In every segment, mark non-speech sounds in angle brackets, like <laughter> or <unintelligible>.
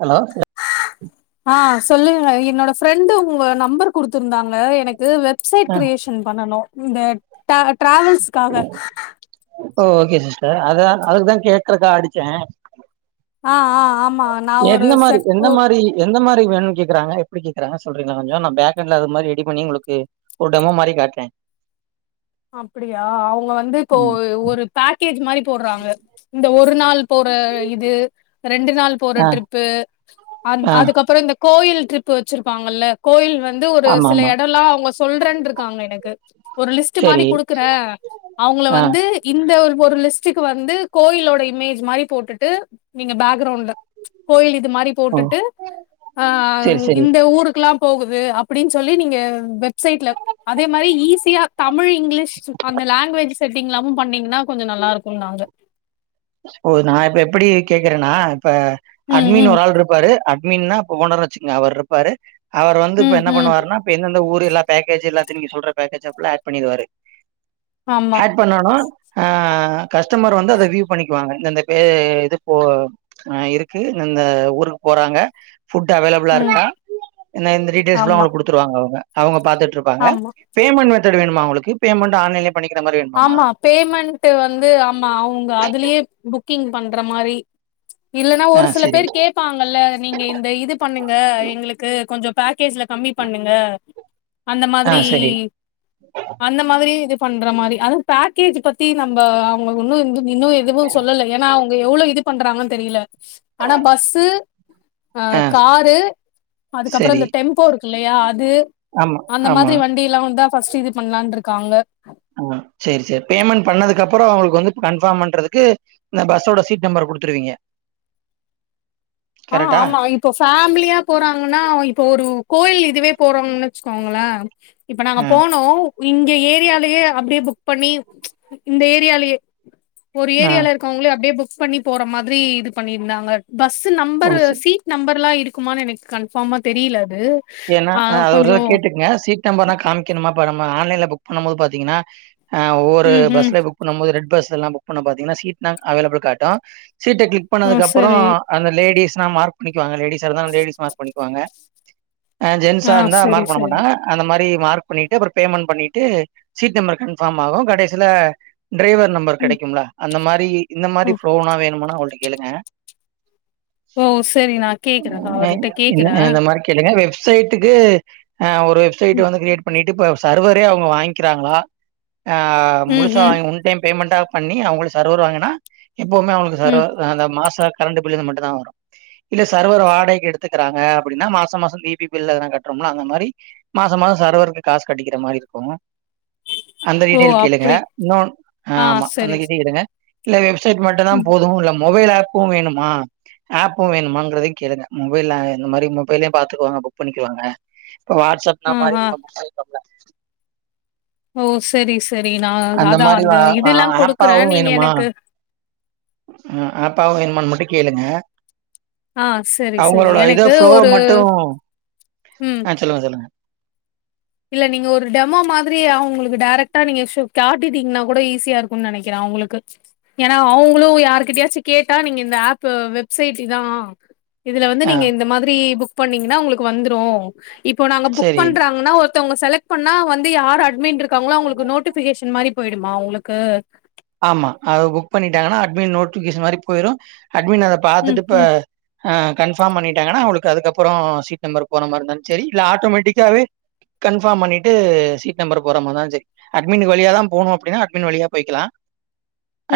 Hello ஆ சொல்லு க என்னோட ஃப்ரெண்டு் உங்க நம்பர் குடுத்துருந்தாங்க எனக்கு து வெப்சைட் கிரியேஷன் பண்ணனு இந்த ட்ட ட்ராவல்ஸ்காக ஓ ஓகே சிஸ்டர் அதா அததா கேக்குறக்கா அடிச்சே ஆ ஆ ஆமா நா ஒரு எந்த மாரி செட் எந்த டூர் மாரி எந்த மாரி வேணு கேக்கறாங்க எப்டி கேக்கறான்ன சொல்றீங்க கொஞ்ச நா பேக்கண்ட்ல அ மாரி ரெடி பண்ணி உங்களுக்கு ஒரு டெமோ மாரிகாட்றே அப்டியா அவுங்க வந்து இப்போ ம். ஒரு பேக் கேஜ்மாரி போடுறாங்க இந்த ஒ ஒருநாள் போற இது ரெண்டு நாள் போற ஆ ட்ரிப்பு அ ஆ அதுக்கப்புறோ இந்த கோயில் டிரிப் வெச்சுருப்பாங்கல்ல கோயில் வெ வந்து ஒரு ஆமா சில ஆமா எடோல்லா அவங்க சொல்றன்ருக்காங்க எனக்கு ஒர் த்து மாறி சரி குடுக்குற அவங்கள ஆ வந்து இந்த ஒரு ஒரு லிஸ்டுக்கு வந்து கோயிலோட இமேஜ் மாரி போட்டுட்டு நீங்க பேக்ரவுண்ட்ல கோயில் இது இது மாரி ஓ போட்டுட்டு ஆ சரி சரி இந்த ஊருக்குல்லாம் போகுது அப்டின் சொல்லி நீங்க வெப்சைட்ல அதே மாரி ஈஸியா தமிழ் இங்கிலீஷ் அந்த லாங்குவேஜ் செட்டிங் எல்லாமும் பண்ணீங்கன்னா கொஞ்சோ நல்லா இருக்குனாங்க ஓ நா இப்ப எப்படி கேக்குறன்னா இப்ப ம் அட்மின் ம் ஒரு ஆள் இருப்பாரு அட்மின்னா இப்ப ஓனரா வெச்சுக்குங்க அவர் இருப்பாரு அவர் வந்து இப்ப ம் என்ன ம் பண்ணுவருன்னா இப்ப எந்தந்த ஊரு எல்லா பேக்கேஜ் எல்லா நீங்க சொல்ற பேக்ஜலா ஏப்ல ஏட் பண்ணிருவாரு ஆமா ஏட் பண்ணனு ஆ கஸ்டமர் வந்து அத விவ் பண்ணிக்குவாங்க இந்தந்த பே இது போ இருக்கு இந்தந்த ஊருக்கு போறாங்க ஃபுட் அவெயிலபா ம் இருக்கா என்ன இந்த டீடெயில்ஸ் ஃபுல்லா ஆமா உங்களுக்கு குடுத்துருவாங்க அவங்க அவங்க பாத்துட்டு இருப்பாங்க ஆமா பேமெண்ட் வந் மெத்தெடு வேணுமா உங்களுக்கு பேமெண்ட் ஆன்லைன்லயே பண்ணிக்கிற மாரி வேணுமாமா ஆமா பேமெண்ட்டு வந்து ஆமா அவங்க அதுலயே புக்கிங் பண்ற மாரி இல்லன்னா ஆ ஒரு சில சரி பேர் கேப்பாங்கல்ல நீங்க இந்த இது பண்ணுங்க எங்களுக்கு கொஞ்சம் கேஸ்ல கம்மி பண்ணுங்க அந்த ஆ மாதிரி சரி அந்த மாதிரி இது பண்ற மாரி அது பேக்கேஜ் பத்தி நம் அவங்களுக்கு ஒன்னு இந்து இன்னு எதுவுமசொல்லல்ல ஏன்னா அவங்க எவ்வளவு இது பண்றாங்கன் தெரில ஆனா பஸு அ ஆ காரு அதுக்கப்புறோ சரி இந்த டெம்போ இருக் ல்லையா அது ஆமா அந்த ஆமா மாதிரி வண்டில்லா வந்தா ஃப்ர்ஸ்ட் இது பண்ணலான்ட்ருக்காங்க ஆ சேரி சேரி பேமெண்ட் பண்ணதுக்கு அப்பற அவங்களுக்கு வந்து கன்ஃபார்ம் பண்றதுக்கு இந்த பஸ்ஸோட சீட் நம்பர் குடுத்துருவீங்க ஆ கரெக்டா ஆமா இப்ப ஃபேமிலியா போறாங்கன்னா இப்ப ஒரு கோயில் இதுவே போறாங்கன்னு வச்சுக்கோங்கலே இப்ப நாங்க ஆ போனோ இங்க ஏரியாலயே அப்டியே புக் பண்ணி ச் இந்த ஏரியாலயே ஒரு ஆ ஏரியால இருக்காவங்களே அப்டியே புக் புக் பண்ணி போற மாத்ரி இது பண்ணியிருந்தாங்க பஸ் த் ஓ நம்பரு ச சீட் நம்பர்ல்லா ட்டுக்குமானு எனக்கு கன்ஃபார்மா தெரீல ஏன்னா அதது ஒரு இத கேட்டுக்கங்க சீட் நம்பர்னா காமிக்கணுமா ப்ப நம்ம ஆன்லைன்ல புக் பண்ணும் போது பாத்தீங்கன்னா ஆ ஒவ்வொரு ம் ம் பஸ்லய புக் பண்ண போது ரெண் வேட்பஸ்ல்லா புக் பண்ண ப பாத்தீங்கன்னா சீட்ல்லா அவைலபிள் காட்டு சீட்ட க்ளிக் ஆ பண்ணதுக்கு அப்பற சரி அந்த லேடிஸ் நா மார்க் பண்ணி அவங்க லேடீஸா இருந்தா லேடிஸ் மார்க் பண்ணிக்குவாங்க அ ஜென்ஸா ஆ இருந்தா சரி மார்க் சரி பண்ணமாட்டாங்க அந்த மாரி தி மார்க் பண்ணிட்டு அப்பற பேமெண்ட் பண்ணிட்டு சீட் நம்பர் கன்பார்ம் ஆகு கடைசில டிரைவர் நம்பர் ம் கெடைக்கும்ங்களா அந்த மாரி இந்த மாரி ம் ப்ளோனா வேணும்னா ஒடி கேளுங்க ஓ சரி நா கேக்கறேன்ங்க அஹ் அவர்ட்ட கேக்கற கே அ ஒரு வெப்சைட் வந்து க்ரியேட் பண்ணிட் இப்ப சர்வரே அவங்க வாங்கிக்கிறாங்களா ஆ ம் முழுசா ம் வாங்கி உன் டைம் பேமெண்ட்டா பண்ணி அவங்களுக்கு சர்வர் வாங்கன்னா எப்பமே அவங்களுக்கு ம். சர்வர்தா அந்த மாஸ் தா கரண்ட் பில் மட்டுந்தா வரு இல்ல சர்வர் வாடகைக்கு எடுத்துக்குறாங்க அப்டின்னா மாசோ மாசோ ஈபி பில் எதனா கட்றோமா அந்த மாரி மாசம் மாசோ மாசோ சர்வருக்கு காசு கட்டிக்குற மாரி இருக்கு அந்த ஓ டீட்டையில் கேளுங்க அப்டி இன்னொன் ஆ ஆமா அந்த சரி டீட்டேல் கேளுங்க இல்ல வெப் செட் மட்டுந்தா ம் போது இல்லம் மொபைல் ஏப்பும் வேணுமா ஏப்பும் வேணுமாங்குறத கேளுங்க மொபைல்ல இந்த மாரி மொபைல்லையு பாத்துக்குவாங்க அப்பப் பண்ணிக்குவாங்க வாட்ஸ் ஆஃப்னா ஆ மாரி ஆ <unintelligible> ஓ செரிஸ் அந்த மாரி ஒரு ஏப் குடுக்குறேன். ஏப்பாவு நீங்க வேணுமா எனக்கு ம் ஏப்பாவு வேணுமான் மட்டு கேளுங்க ஆ செரி செரி அவங்களோட இத எனக்கு ஃப்ளோ ஒரு மட்டும் ம். ஆ சொல்லுங்க சொல்லுங்க இல்ல நீங்க ஒரு டெமோ மாதிரி அவங்களுக்கு டேரெக்ட் கேட்டா நீங்க சோ காட்டீட்டீங்கன்னா கூட ஈஸியா இருக்குன் நெனைக்கிற அவுங்களுக்கு ஏன்னா அவங்களு யாருகிட்டயாச்சு கேட்டா நீங்க இந்த ஏப்பு வெப்சைட் இதா இதுல வந்து ஆ நீங்க இந்த மாதிரி புக் பன்னீங்கன்னா உங்களுக்கு வந்துரு இப்போ நாங்க புக் சரி. பண்றாங்கன்னா ஒர் ஒருத்தவங்க செலெக்ட் பண்ணா வந்து யாரு அட்மின்ருக் காங்களோ அவங்களுக்கு நோட்டிபிகேஷன் மாரி போயிடுமா உங்களுக்கு ஆமா அது புக் பண்ணிட்டாங்கன்னா அட்மின் நோட்டிபிகேஷன் மாரி போயிரு அட்மின் அத ம், பாத்துட்டு இப்ப ம். ஆ கன்ஃபாம் பண்ணிட்டாங்கன்னா அவங்களுக்கு அதுக்கப்புறோ சீட் நம்பர் போற மாரி இருந்தாலு சேரி இல்ல ஆட்டோமேட்டிக்காவே கன்ஃபாம் பண்ணிட்டு சீட் நம்பர் போற மாரி இருந்தாலு சேரி அட்மினக்கு வழியாதா போனு அப்டின்னா அட்மின் வழியா போயிக்குலா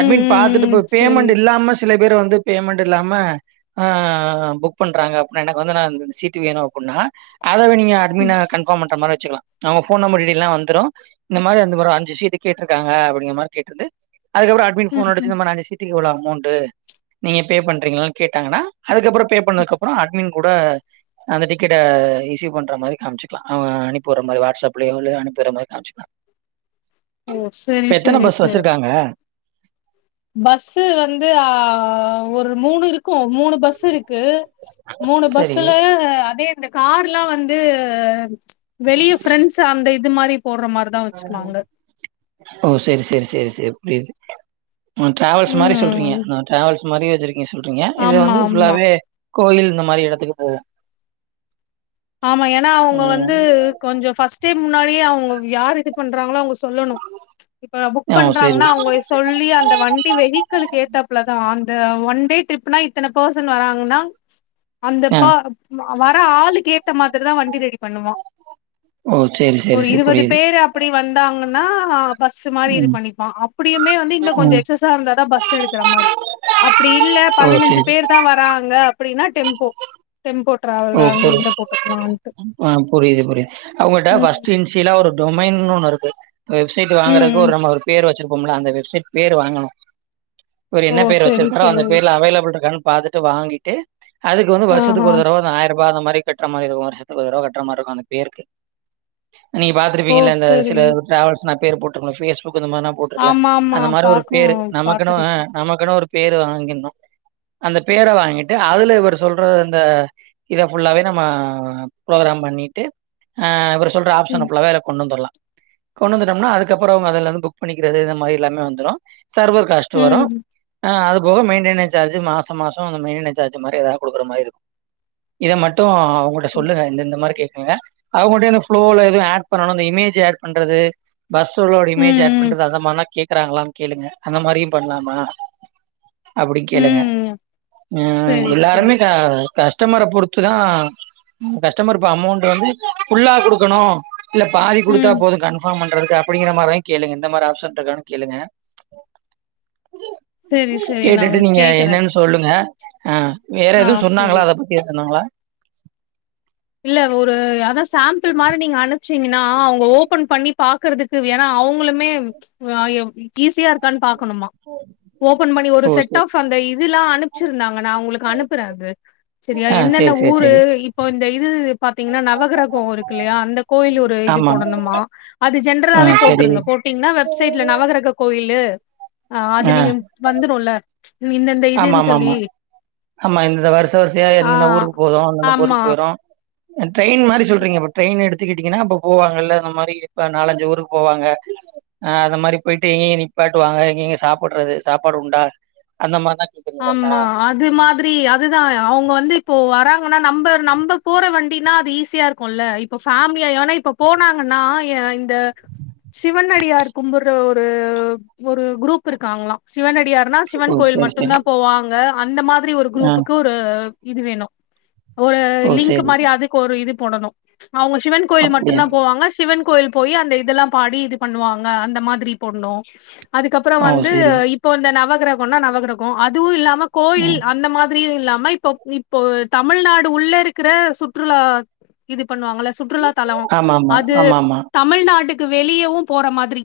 ம், அட்மீன் பாத்துட்டு ம், ம். போய் சரி. பேமெண்ட் இல்லாம சில பேர் வந்து பேமெண்ட் இல்லாம ஆ புக் பண்றாங்க அப்புன்னா எனக்கு வந்து நா அந்த சீட்டு வேணு அப்புன்னா அதாவே நீங்க ம், அட்மீன கன்ஃபாம் பண்ற மாரி வெச்சுக்கலா அவங்க ஃபோன் நம்பர் டீடைல் எல்லா வந்துரு இந்த மாரி அந்த மாரி அஞ்சு சீட்டு கேட்ருக்காங்க அப்டிங்கிற மாரி கேட்டுருந்து அதுக்கப்ற அட்மின் ஃபோன் ம், அடுச்சு ம். இந்த மார் நா அஞ்சு சீட்டிக் இவ்ளோ ஆவு அமௌன்டு நீங்க பே பண்றீங்களான் கேட்டாங்கனா அதுக்கப்றொ பே பண்ணதுக்கப்றொ அட்மின் கூட அந்த டிக்கெட்ட ரிசீவ் பண்ற மாரி காம்ச்சுக்லா அவ அனுப்பிவுற மாரி வாட்ஸ்அப்லயோ இல்லயோ அனுப்பிவுற மாரி காம்ச்சுக்லா ஓ செரி செரி செரி கா பஸ்ஸு வந்து ஆ ஒரு மூணு இரு க்கு மூணு பஸ் இருக்கு மூணு சரி பஸ்ஸுல அதே இந்த கார்லா வந்து வெளிய ஃபிரெண்ட்ஸ் அந்த இது மாரி போட்ற மார்தா வச்சுக்குனாங்க ஓ சேரி சேரி சேரி சேரி புரியிது ம் ட்ராவல்ஸ் மாரி சொல்றீங்க ம் ட்ராவல்ஸ் மாரி வச்சிரு ங்க சொல்றீங்க இது ஆமா வந்து ஆமா ஃபுல்லாவே கோயில் இந்த மாரி எடத்துக்கு போவோ ஆமா ஏனா அவுங்க வந்து கொஞ்சொ ஃபஸ்ட் டைம் முன்னாடியே அவுங்க யாருது பண்றாங்களோ அவுங்க சொல்லணு இப்ப புக் ஆ சரி. பண்றாங்கனா அவுங்க சொல்லி அந்த வண்டி வெஹிக்கிலுக்கு ஏத்தாப்புலதா அந் த ஒன் டே ட்ரிப்னா இத்தன பர்சன் வராங்கன்னா அந்த ஆ. பா ம வர ஆளுக்கே த்தமாதிரி தா வண்டி ரெடி பண்ணுவா ஓ! சரி, சரி, ஒரு சரி. இருவது புரியுது. பேரு அப்புடி வந் தாங்கன்னா பஸ்ஸு மாரி இது ம், பண்ணிப்பா அப்புடியுமே வந்து இங்க கொஞ்ச ம். எக்ஸசா இருந்தாதா பஸ் எடுக்குற மாரி அப்டி இல்ல ஓ! பதினஞ்சு சரி. பேர் தா வராங்க அப்பிடின்னா டெம்போ டெம்போ ஓ! ட்ராவல்ல அந்த புரி இதுல போட்டு ஆ புரியிது புரியிது அவுங்கட்ட ம் ஃபஸ்ட்டு இன்சியலா ஒரு டொமைன்னு ஒன்னு இருக்கு வெப்சைட்டு ம் வாங்கறக்கு ம் ஒரு நம்ம ஒரு பேரு வச்சிரு உம்ல அந்த வெப்சைட் பேரு வாங்கணும் இவரு ஓ என்ன பேர் செரி வச்சிருக்காரோ அந்த செரி பேர்ல அவைலபிள் இருக்கான்னு பாத்துட்டு வாங்கிட்டு அதுக்கு வந்து வருஷத்துக்கு ஆஹா ஒரு தடவ ஆயிரபா அந்த மாரி கட்ற மாரி இருக்கும் வருஷத்துக்கு ஒரு தடவ கட்ற மாரி இருக்கும் அந்த பேருக்கு நீங்க ஓ பாத்துருப்பீங்கலே இந்த செரி சில டிராவல்ஸ்ங்க பேர் போட்டுரும் ஃபேஸ் தூக்கு இந்த மாரி நா போட்ருக்கல ஆமா ஆமா அந்த மாரி ஒரு பாக்கு பேரு நம்மக்குனு அ பாத்துருக்கே நம்மக்குனு ஒரு பேரு வாங்கிருனு அந்த பேர வாங்கிட்டு அதுல ஒரு சொல்ற அந்த இத ஃபுல்லாவே நம்ம ப்ரோக்ராம் பண்ணிட்டு ஆ சொல்ற ம் ஆப்ஷன் ஃபுல்லாவே கொண்டு‌‌ வந்துருலா கொண்டு வந்துட்டம்மனா அதுக்கப்புறம் அதுலந்து புக் பண்ணிக்கறது இந்த மாரி எல்லாமே வந்துரும். சர்வர் காஸ்ட்டு வரும் ம் ஆ அது அப்போ மெயிடெனன்ஸ் சார்ஜ் மாச மாசம் நம்ம மெயிடெனன்ஸ் சார்ஜ்‌ மாரி‌ ஏதாவ குடுக்குற மாரி இருக்கும் இத மட்டு ஆ அவுங்கள்ட்ட சரி சொல்லுங்க இந்த இந்ந மாரி கேட் ஏங்க அவுங்கட்ட இந்த ஃபுளோல எதுவும் ஆட் பண்ணணும் இந்த இமேஜா ஆட் பண்றது பஸ் ஓட இமேஜ ஆட் ம் பண்றது அத மனக் கேக்கறாங்கல கேளுங்க அந்த மாரி பண்லாம்மா அப்டி ம் கேளுங்க ம் ம் செரி செரி எல்லாருமே தா கஸ்டமர பொறுத்து தா கஸ்டமர் ப்ப அமௌண்ட்டு வந்து ஃபுல்லா குடுக்கணும் இல்ல பாதி குடுத்தா ம் போதும் கன்ஃபாம் பண் உங்களுக்கு அப்டிங்கற மாரி கேளுங்க இந்த மாரி ஆப்ஷன்ட்‌ இருக்கனு கேளுங்க செரி செரி நா கேட்டுட்டு நீங்க கேக்குறே என்னன் சொல்லுங்க அ வேற ஆ எதுவு செரி சொன்னாங்களா இருக்கணுங்களா இல்ல ஒரு அதா சாம்புள் மாரி நீங்க அனுப் சீங்கன்னா அவுங்க ஓப்பன் பண்ணி பாக்கறதுக்கு வேண அவுங்களுமே் அ ஈஸியா இருக்கான் பாக் ணு மா ஓப்பன் பண்ணி ஒரு ஓ செட் சரி ஆஃப் சரி அந்த இதுல்லா அனுப்ச்சிருந்தாங்க நா ஒங்களுக்கு அனுப்புற அது செரியா ஆ என்னென்ன சரி சரி ஊரு சரி இப்ப இது பாத்தீங்கன்னா நவகிரகோ இருக்கு இல்லையா அந்த கோயில் ஒரு இது ஆமா போடனுமா அது ஆ ஜென்ரலாவே சரி போட்ருங்க போட்டீங்கன்னா வெப்சைட்ல நவகிரக கோயில் கோயிலு ஆ அது நீங்க வந்துருல்ல ஆமா ஆமா ஆமா ஆமா இந்த வருச வரிசையா ஆ என்னென்ன ஊருக்கு போதோ அந்தந்த ஆமா. போருக்கு போயிரு அத் ட்ரெயின் மாரி சொல்றீங்க பாரு ட்ரெயினு எடுத் த்துக்கிட்டீங்கன்னா அப்ப போவாங்கல்ல இந்த மாரி இப்ப நாலஞ்சு ஊருக்கு போவாங்க அ அந்த மாரி போயிட்டு எங்கங்க நிப்பாட்டுவாங்க எங்கங்க சாப்புறது சாப்பாடு உண்டா அந்த மார் ஆமா அது மாதிரி அதுதா அவுங்க வந்து இப்போ வராங்கன்னா நம்ப நம்ப போற வண்டினா அது ஈஸியா இருக்குல்ல இப்ப ஃபேம்லியானா இப்ப போனாங்கன்னா இந் த சிவன்னடியார் கும்புர்ற ஒர் ஒரு குரூப் இருக்காங்களா சிவனடியார் னா ஓ! சிவன் கோயில் சரி, மட் சரி. மட்டுந்தா போவாங்க அந்த மார் மாரி ஒரு ஆ. குரூப்புக்கு ஒரு இது வேணு ஒரு ஓ! லிங்க் சரி. மாரி அதுக்கு ஒரு இது போடணு அவங்க சிவன் கோயில் அப்படியா? மட்டுந்தா போவாங்க சிவன் கோயில் போயி அந்த இதெல்லாம் பாடி இது பண்ணுவாங்க அந்த மாதிரி பொண்ணு அதுக்கப்புறோ ஓ! வந்து சரி. இப்போ இந்த நவ குற கொண்ணா நவ கிரகோ கு அதுவு இல்லாம் நம்ம கோயில் ம். அந்த மாதிரியு இல்லாம் ம இப்போ இப்போ தமிழ்நாடு உள்ள இருக்குற சுற்றுலா இது பண்ணுவாங்கள சுற்றுலா தலோ ஆமாமா, அது ஆமாமா. தமிழ்நாட்டுக் க்கு வெளியவு போற மாதிரி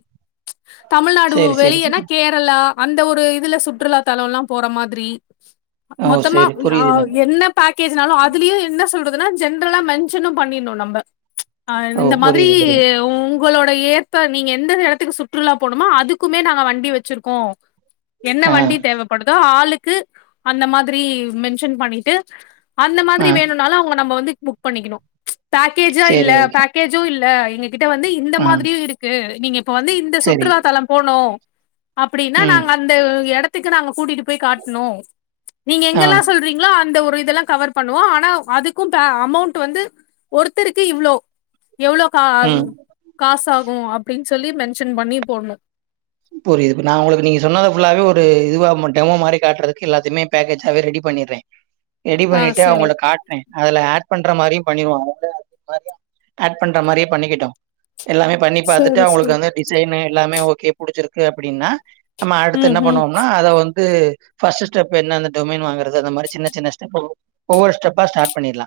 தமிழ்நாடு சரி, சரி, வெளியேனா சரி. கேரளா அந்த ஒரு இதுல சுற்றுலா தலம்லா போற மாதிரி ஓ! மொத்தமா சரி புரியுது எனக்கு. என்ன பேக்கேஜ்னாலு அதுலியு என்ன சொல்றது துனா ஜென்ரலா மென்ஷனு பண்ணிர்னு நம்ப அ ஓ! இந்த மாதிரி புரியுது, புரியுது. உ ங்களோட ஏற்ப நீங்க எந்த எடத்துக்கு சுற்றுலா போனுமோ அதுக்குமே நாங்க வண்டி வச்சுருக்கோ என்ன ஆ, வண்டி படுதா ஆளுக்கு அந்த மாதிரி மென்ஷன் பண்ணிட்டு அந்த ஆ. மாதிரி வேணுன்னாலு அவுங்க நம்ப வந்து புக் பண்ணிக்கனு பேக்கேஜா இல்ல சரி, ஓகே. பேக்கேஜு இல்ல எ கிட்ட வந்து இந்த ஆ, மாதிரியு இருக்கு நீங்க இப்ப வந்து இந்த சரி. சுற்றுலாத்தலம் போனு அப்புடின்னா ம். நாங்க அந்த எட த்துக்கு நாங்க கூட்டிட்டு போய் காட்ணு நீங்க ஆ, எங்கெல்லா சொல்றீங்ளோ அந்த ஒ ரு இதெல்லா கவர் பண்ணுவோ ஆனா அதுக்கு ப அமௌண்ட் வந்து ஒருத்தருக்கு இவ்ளோ எவ்ளோ கா ம். காசா கு‌ அப்டின் சொல்லி மென்ஷன் பண்ணி போட்ணு புரிது நா ஒங்களுக்கு நீங்க சொன்னத ஃபுல்லாவே ஒரு இதுவா டெமோ மாரி காட்றதுக்கு எல்லாத்தையுமே பேக்கேஜாவே ரெடி பண்ணிட்றே ரெடி ஆ பண்ணிட்டு சரி அவுங்கள்ட காட்னே அதுல ஆட் பண்ற மாரி பண்ணிருவோ <inaudible> ஆட் பண்ற மாரியே பண்ணிக்கிட்டு எல்லாமே பண்ணி பாத்துட்டு சரி அவுங்களுக்கு சரி வந்து டிசைனு எல்லாமே ஓகே புடுச்சிருக்கு அப்புடின்னா நம்ம அடுத்து ம் என்ன ம் பண்ணுவோம்னா அத வந் து ஃபஸ்ட்டு ஸ்டெப் என்ன அந்த டொமைன் வாங்குறது அந்த மாரி சின்ன சின்ன ஸ்டெப் ஒவ்வொரு ஸ்டெப்பா ஸ்டார்ட் பண்ணிர்லா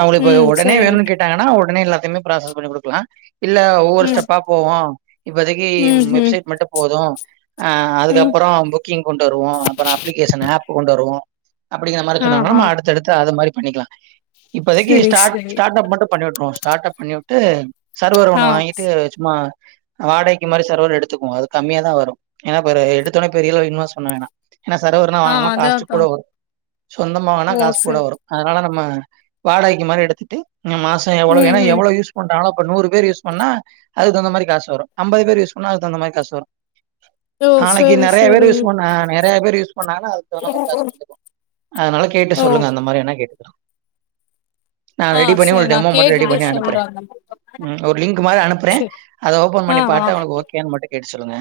அவுங்களுக் இப்ப அது ம் ஒடனே சரி வேணுன் கேட்டாங்கன்னா ஒ பண்ணிர்லா சின்ன ப்ராசஸ் பண்ண குடுக்கலா இல்ல ஒவ்வொரு ம் ஸ்டெப்பா போவோ இப்போதக்கி ம் ம் மட்டு போது அ ம் அதுக்கப்பறோ புக்கிங் கொண்டு வருவோ அப்பறொ அப்ளிகேஷன் ஆப் கொண்டு வருவோ அப்டிங்கிற மாரி ஆ சொன்னாங்கனா ஆ நம்ம அடுத்தடுத்து அது மாரி பண்ணிக்கலா இப்பதைக்கு சரி ஸ்டா சரி ஸ்டாடப் மட்டு பண்ணிட்டுரு ஸடாடப் பண்ணி ட்டு சர்வர் ஆ ஒணு வாங்கிட்டு சும்மா வாடக்கு மாரி சர்வர் எடுத் த்து கம்மியாத வரு ஏன்னா எடுத்தடனே பெரியள சொல்ல வேணா ஏன்னா சர்வர்னா ஆ வாங்கனா காஸ்ட் அதாக்கா கூட வரு சொந்தமா வாங்கனா ஓ காஸ் கூட சரி வரு அதனால ந ம்ம வாடைக்கு மாரி எடுத்துட்டு மாசம் எவ்ளோ ம் ஏனா ம் எவ்ள யூஸ் பண்றங்களோ ப்ப நூறு பேரு யூஸ் பண்ணா அதுக்கு தகுந்த மாரி காசு வரு அம்பது பேரு யூஸ் பண்ணா அது ன்ன மாரி காசு வரு ஓ நாளைக்கு சரி நெறைய பேரு சரி யூஸ் பண்ணா நெறைய பேரு யூஸ் பண்ணாங்க அதுக்கு தகுந்த மாரி காசு அதனால கேட்டு ஓ சொல்லுங்க அந்த மாரி என்ன கேக்குட்டு நா ஆ ரெடி பண்ணி சரி உங்களுக்கு நா டெமோ மட்டு ரெடி கேட்டுட்டு பண்ணி அனுப்பறே சொல்றே அந்த மாரி ஒரு லிங்க் மாரி அனுப்பறே சரி அத ஓபன் ஆ பண்ணி ஆ பாட்டு அவனுக் ஓகே கேட்டு சொல்லுங்க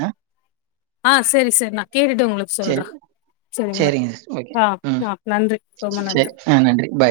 ஆ செரி செரி நா கேட்டு உங்களுக்கு சொல்ற சரி சரிங்களா சரிங்க சிஸ். ஓகே. ஆ ம் ஆ நன்றி ரொம்ப சரி. நன்றி ஆ நன்றி. பாய்.